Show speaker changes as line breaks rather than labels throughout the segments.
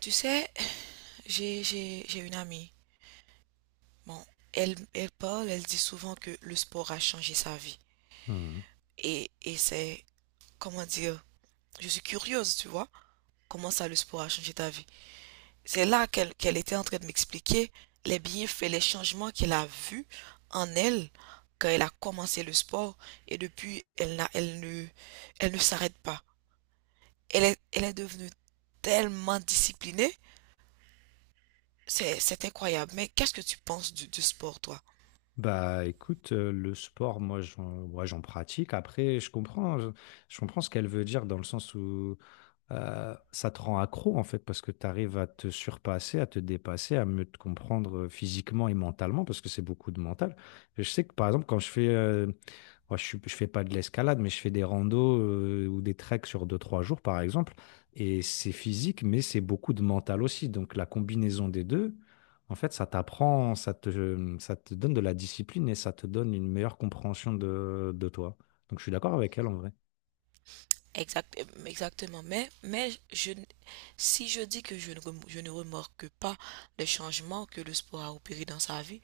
Tu sais, j'ai une amie. Bon, elle dit souvent que le sport a changé sa vie.
Mmh.
Et comment dire, je suis curieuse, tu vois, comment ça le sport a changé ta vie. C'est là qu'elle était en train de m'expliquer les bienfaits, les changements qu'elle a vus en elle quand elle a commencé le sport. Et depuis, elle ne s'arrête pas. Elle est devenue tellement disciplinée. C'est incroyable. Mais qu'est-ce que tu penses du sport, toi?
Bah, écoute, le sport, moi, j'en pratique. Après, je comprends ce qu'elle veut dire dans le sens où ça te rend accro en fait parce que tu arrives à te surpasser, à te dépasser, à mieux te comprendre physiquement et mentalement parce que c'est beaucoup de mental. Je sais que par exemple quand je fais, moi, je fais pas de l'escalade mais je fais des randos ou des treks sur 2 3 jours par exemple, et c'est physique mais c'est beaucoup de mental aussi. Donc la combinaison des deux, en fait ça t'apprend, ça te donne de la discipline et ça te donne une meilleure compréhension de toi. Donc je suis d'accord avec elle en vrai.
Exact, exactement. Mais je, n- si je dis que je ne, rem- je ne remarque pas les changements que le sport a opéré dans sa vie,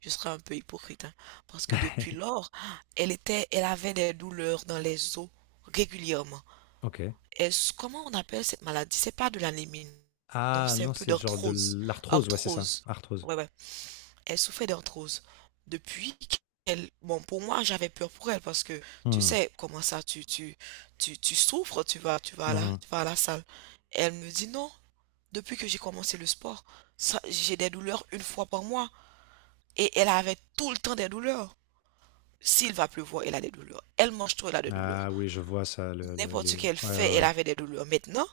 je serais un peu hypocrite, hein. Parce que depuis lors, elle avait des douleurs dans les os régulièrement.
Ok.
Est-ce, comment on appelle cette maladie? C'est pas de l'anémie, non,
Ah
c'est un
non,
peu
c'est genre de
d'arthrose.
l'arthrose, ouais, c'est ça,
Arthrose.
arthrose.
Ouais, ouais, elle souffrait d'arthrose. Depuis qu'elle, bon, pour moi, j'avais peur pour elle parce que tu
Hmm,
sais comment ça, tu souffres,
mhm.
tu vas à la salle. Et elle me dit non. Depuis que j'ai commencé le sport, j'ai des douleurs une fois par mois et elle avait tout le temps des douleurs. S'il va pleuvoir, elle a des douleurs. Elle mange tout, elle a des douleurs.
Ah oui, je vois ça,
N'importe ce
les...
qu'elle
Ouais, ouais,
fait, elle
ouais.
avait des douleurs.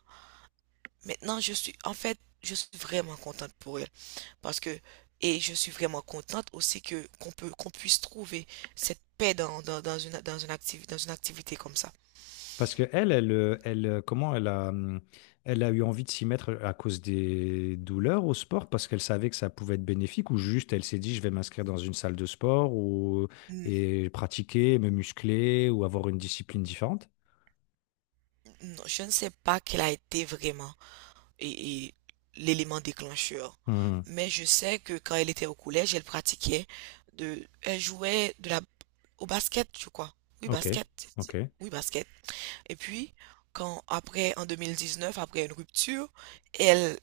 Maintenant, en fait, je suis vraiment contente pour elle. Parce que, et je suis vraiment contente aussi que qu'on puisse trouver cette paix dans dans une activité comme ça.
Parce que elle, elle, elle, comment elle a, elle a eu envie de s'y mettre à cause des douleurs au sport, parce qu'elle savait que ça pouvait être bénéfique, ou juste elle s'est dit, je vais m'inscrire dans une salle de sport, ou
Hmm,
et pratiquer, me muscler, ou avoir une discipline différente.
non, je ne sais pas quel a été vraiment et, et l'élément déclencheur,
Hmm,
mais je sais que quand elle était au collège, elle pratiquait de, elle jouait au basket, je crois. Oui,
Ok,
basket.
ok.
Oui, basket. Et puis, quand après, en 2019, après une rupture, elle,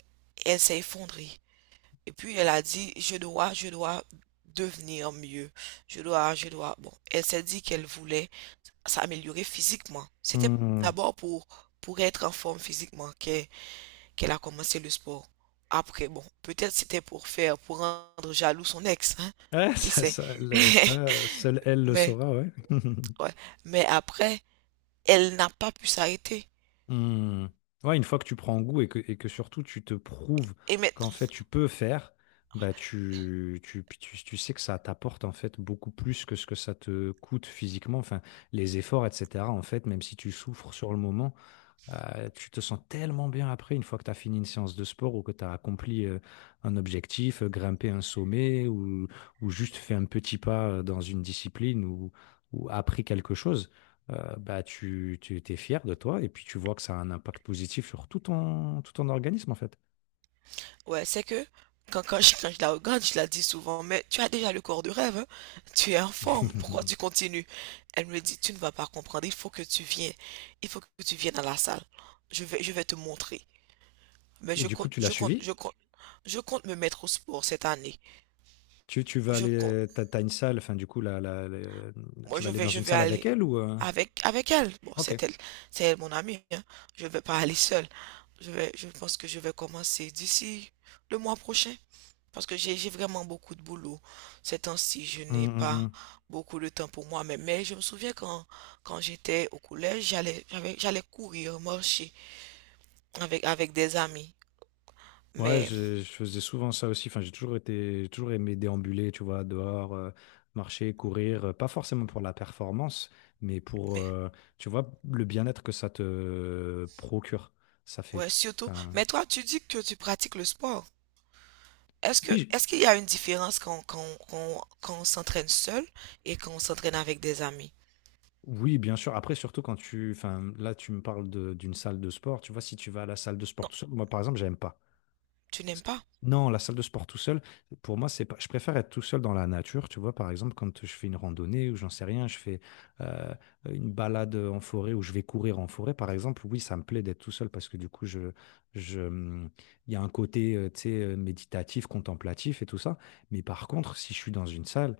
elle s'est effondrée. Et puis, elle a dit, je dois devenir mieux. Je dois, je dois. Bon, elle s'est dit qu'elle voulait s'améliorer physiquement. C'était
Hmm.
d'abord pour être en forme physiquement qu'elle a commencé le sport. Après, bon, peut-être c'était pour faire, pour rendre jaloux son ex, hein.
Ouais,
Qui sait?
ça, seule elle le
Mais,
saura, ouais.
ouais. Mais après, elle n'a pas pu s'arrêter.
Hmm. Ouais, une fois que tu prends goût et que surtout tu te prouves
Et maintenant,
qu'en fait tu peux faire, bah tu sais que ça t'apporte en fait beaucoup plus que ce que ça te coûte physiquement, enfin les efforts, etc. En fait, même si tu souffres sur le moment, tu te sens tellement bien après, une fois que tu as fini une séance de sport ou que tu as accompli un objectif, grimpé un sommet ou juste fait un petit pas dans une discipline ou appris quelque chose, bah, tu es fier de toi et puis tu vois que ça a un impact positif sur tout ton organisme en fait.
ouais, c'est que quand je la regarde, je la dis souvent, mais tu as déjà le corps de rêve, hein? Tu es en forme, pourquoi tu continues? Elle me dit, tu ne vas pas comprendre, il faut que tu viennes à la salle. Je vais te montrer. Mais
Et
je
du coup,
compte,
tu l'as
je compte,
suivi?
je compte, je compte me mettre au sport cette année.
Tu vas
Je compte,
aller, t'as une salle, enfin du coup,
moi
tu vas aller dans
je
une
vais
salle avec
aller
elle ou...
avec elle. Bon,
Ok.
c'est elle mon amie, hein? Je vais pas aller seule. Je pense que je vais commencer d'ici le mois prochain. Parce que j'ai vraiment beaucoup de boulot. Ces temps-ci, je
Mm,
n'ai pas
mm.
beaucoup de temps pour moi. Mais je me souviens quand, quand j'étais au collège, j'allais courir, marcher avec des amis.
Ouais,
Mais,
je faisais souvent ça aussi. Enfin, j'ai toujours aimé déambuler, tu vois, dehors, marcher, courir. Pas forcément pour la performance, mais pour,
mais,
tu vois, le bien-être que ça te procure. Ça fait,
ouais, surtout.
enfin,
Mais toi, tu dis que tu pratiques le sport. Est-ce
oui,
que, est-ce qu'il y a une différence quand on s'entraîne seul et quand on s'entraîne avec des amis?
oui, bien sûr. Après, surtout quand tu, enfin, là, tu me parles d'une salle de sport. Tu vois, si tu vas à la salle de sport
Non,
tout seul, moi, par exemple, j'aime pas.
tu n'aimes pas?
Non, la salle de sport tout seul, pour moi, c'est pas... je préfère être tout seul dans la nature. Tu vois, par exemple, quand je fais une randonnée ou j'en sais rien, je fais euh, une balade en forêt ou je vais courir en forêt, par exemple, oui, ça me plaît d'être tout seul parce que du coup, je il y a un côté, tu sais, méditatif, contemplatif et tout ça. Mais par contre, si je suis dans une salle,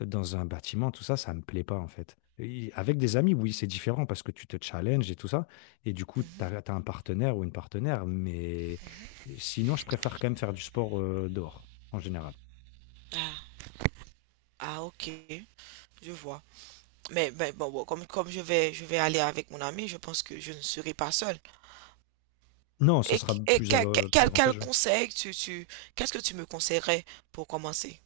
dans un bâtiment, tout ça, ça me plaît pas en fait. Et avec des amis, oui, c'est différent parce que tu te challenges et tout ça, et du coup, tu as un partenaire ou une partenaire, mais sinon, je préfère quand même faire du sport, dehors, en général.
Ah, ah, ok, je vois. Mais bon, bon, comme je vais aller avec mon ami, je pense que je ne serai pas seule.
Non, ça sera
Et
plus avantageux.
conseil qu'est-ce que tu me conseillerais pour commencer?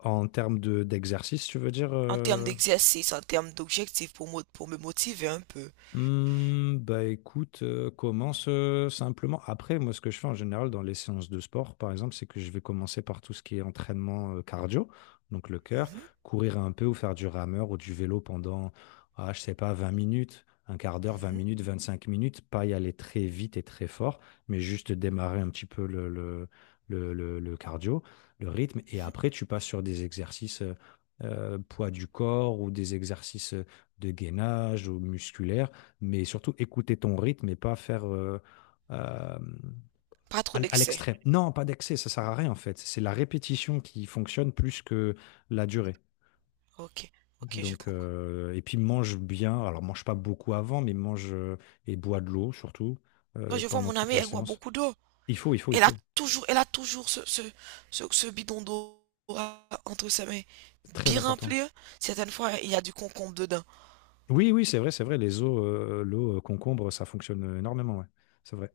En termes de d'exercice, tu veux dire,
En termes d'exercice, en termes d'objectifs pour, pour me motiver un peu.
Hmm, bah écoute, commence simplement. Après, moi, ce que je fais en général dans les séances de sport, par exemple, c'est que je vais commencer par tout ce qui est entraînement cardio, donc le cœur,
Mhm,
courir un peu ou faire du rameur ou du vélo pendant, ah, je sais pas, vingt minutes, un quart d'heure, vingt
mhm,
minutes, vingt-cinq minutes, pas y aller très vite et très fort, mais juste démarrer un petit peu le cardio, le rythme, et
mhm.
après, tu passes sur des exercices poids du corps ou des exercices de gainage ou musculaire, mais surtout écouter ton rythme et pas faire euh,
Pas trop
à
d'excès.
l'extrême. Non, pas d'excès, ça sert à rien en fait. C'est la répétition qui fonctionne plus que la durée.
Ok, ok, je
Donc,
comprends.
et puis mange bien. Alors, mange pas beaucoup avant, mais mange et bois de l'eau surtout
Moi, je vois
pendant
mon
toute
amie,
la
elle boit
séance.
beaucoup d'eau.
Il faut.
Elle a toujours ce bidon d'eau entre ses mains,
C'est très
bien
important.
rempli, hein. Certaines fois, il y a du concombre dedans.
Oui, oui, c'est vrai, c'est vrai. Les eaux, l'eau concombre, ça fonctionne énormément. Ouais. C'est vrai.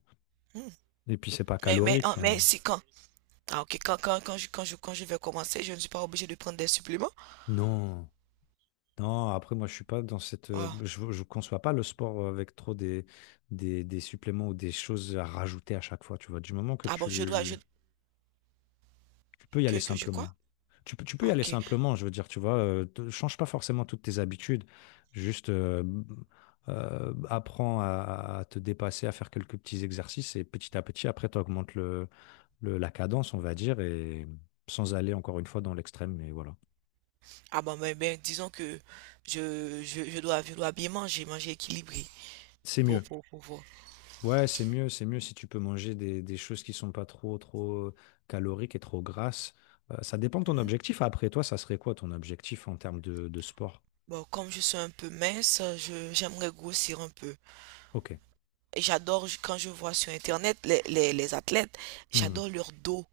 Hmm.
Et puis, c'est pas
Mais,
calorique.
hein, mais
Enfin,
c'est quand? Ah, ok, quand je vais commencer, je ne suis pas obligé de prendre des suppléments.
non. Non, après, moi, je suis pas dans cette.
Ah.
Je conçois pas le sport avec trop des suppléments ou des choses à rajouter à chaque fois. Tu vois, du moment que
Ah bon,
tu peux y aller
que je quoi?
simplement. Tu peux
Ah
y aller
ok.
simplement, je veux dire, tu vois, change pas forcément toutes tes habitudes. Juste apprends à te dépasser, à faire quelques petits exercices et petit à petit, après, tu augmentes la cadence, on va dire, et sans aller encore une fois dans l'extrême, mais voilà.
Ah bon, ben, ben, disons que je dois bien manger, manger équilibré
C'est mieux.
pour voir.
Ouais, c'est mieux si tu peux manger des choses qui sont pas trop caloriques et trop grasses. Ça dépend de ton
Mhm.
objectif. Après, toi, ça serait quoi ton objectif en termes de sport?
Bon, comme je suis un peu mince, je, j'aimerais grossir un peu.
Ok.
Et j'adore, quand je vois sur Internet les athlètes,
Hmm.
j'adore leur dos.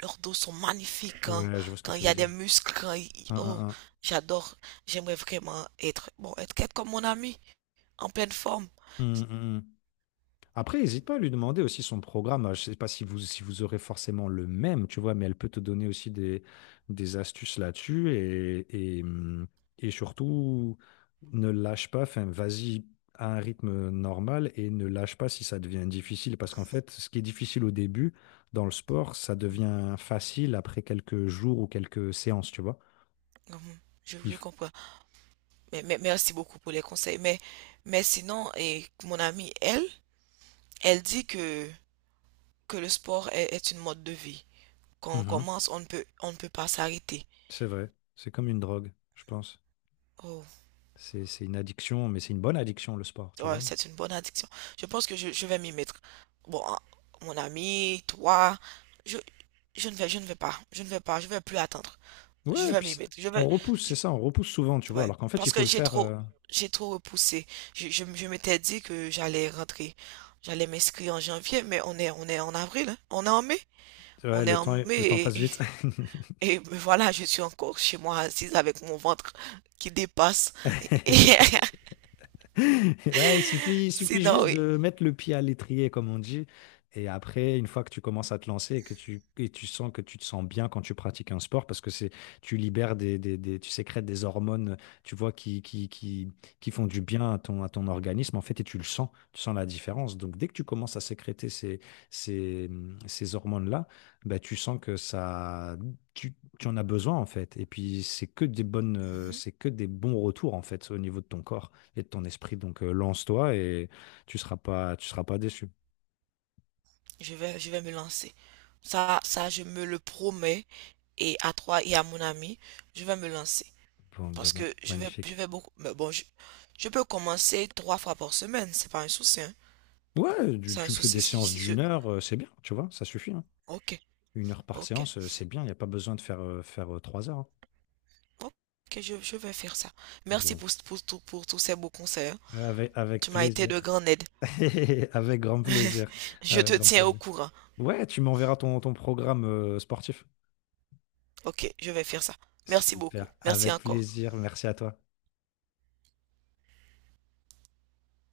Leurs dos sont magnifiques
Ouais, je vois ce que
quand
tu
il y
veux
a des
dire.
muscles,
Hein, hein,
oh,
hein.
j'adore. J'aimerais vraiment être, bon, être comme mon ami, en pleine forme.
Hmm, hmm, hmm. Après, n'hésite pas à lui demander aussi son programme. Je ne sais pas si vous, si vous aurez forcément le même, tu vois, mais elle peut te donner aussi des astuces là-dessus et, hum, et surtout, ne lâche pas, enfin, vas-y à un rythme normal et ne lâche pas si ça devient difficile parce qu'en fait, ce qui est difficile au début dans le sport, ça
Mhm.
devient facile après quelques jours ou quelques séances, tu vois.
Mhm.
Il
Je
f-
comprends. Mais, merci beaucoup pour les conseils. Mais sinon, et mon amie, elle, elle dit que le sport est une mode de vie. Quand on
Mhm.
commence, on ne peut pas s'arrêter.
C'est vrai, c'est comme une drogue, je pense.
Oh,
C'est une addiction, mais c'est une bonne addiction, le sport, tu
ouais,
vois.
c'est une bonne addiction. Je pense que je vais m'y mettre. Bon, hein, mon ami, toi, je, je ne vais pas, je ne vais pas, je vais plus attendre. Je
Ouais,
vais m'y mettre. Je vais,
on repousse, c'est ça, on repousse souvent, tu vois,
ouais,
alors qu'en fait, il
parce
faut
que
le faire.
j'ai trop repoussé. Je m'étais dit que j'allais rentrer, j'allais m'inscrire en janvier, mais on est en avril, hein. On est en mai,
Ouais, le temps passe
et,
vite.
me voilà, je suis encore chez moi assise avec mon ventre qui dépasse. Et-
Ouais, il suffit
sinon,
juste
oui,
de mettre le pied à l'étrier, comme on dit. Et après, une fois que tu commences à te lancer et que et tu sens que tu te sens bien quand tu pratiques un sport, parce que c'est, tu libères tu sécrètes des hormones, tu vois, qui font du bien à ton organisme, en fait, et tu le sens, tu sens la différence. Donc, dès que tu commences à sécréter ces, ces hormones-là, bah, tu sens que ça, tu, tu en as besoin, en fait. Et puis, c'est que des bonnes,
Mhm.
c'est que des bons retours, en fait, au niveau de ton corps et de ton esprit. Donc, lance-toi et tu seras pas déçu.
Je vais me lancer. Je me le promets. Et à toi et à mon ami, je vais me lancer
Bon,
parce que je
magnifique.
vais beaucoup. Mais bon, je peux commencer 3 fois par semaine, c'est pas un souci, hein.
Ouais,
C'est un
tu fais des
souci si,
séances
si je...
d'1 heure, c'est bien, tu vois, ça suffit. Hein.
Ok,
1 heure par
ok,
séance, c'est bien, il n'y a pas besoin de faire, 3 heures. Hein.
ok, je vais faire ça. Merci
Bon.
pour tous ces beaux conseils, hein.
Avec
Tu m'as été de
plaisir.
grande aide.
Avec grand plaisir.
Je
Avec
te
grand
tiens au
plaisir.
courant.
Ouais, tu m'enverras ton programme sportif.
Ok, je vais faire ça. Merci beaucoup.
Super.
Merci
Avec
encore.
plaisir. Merci à toi.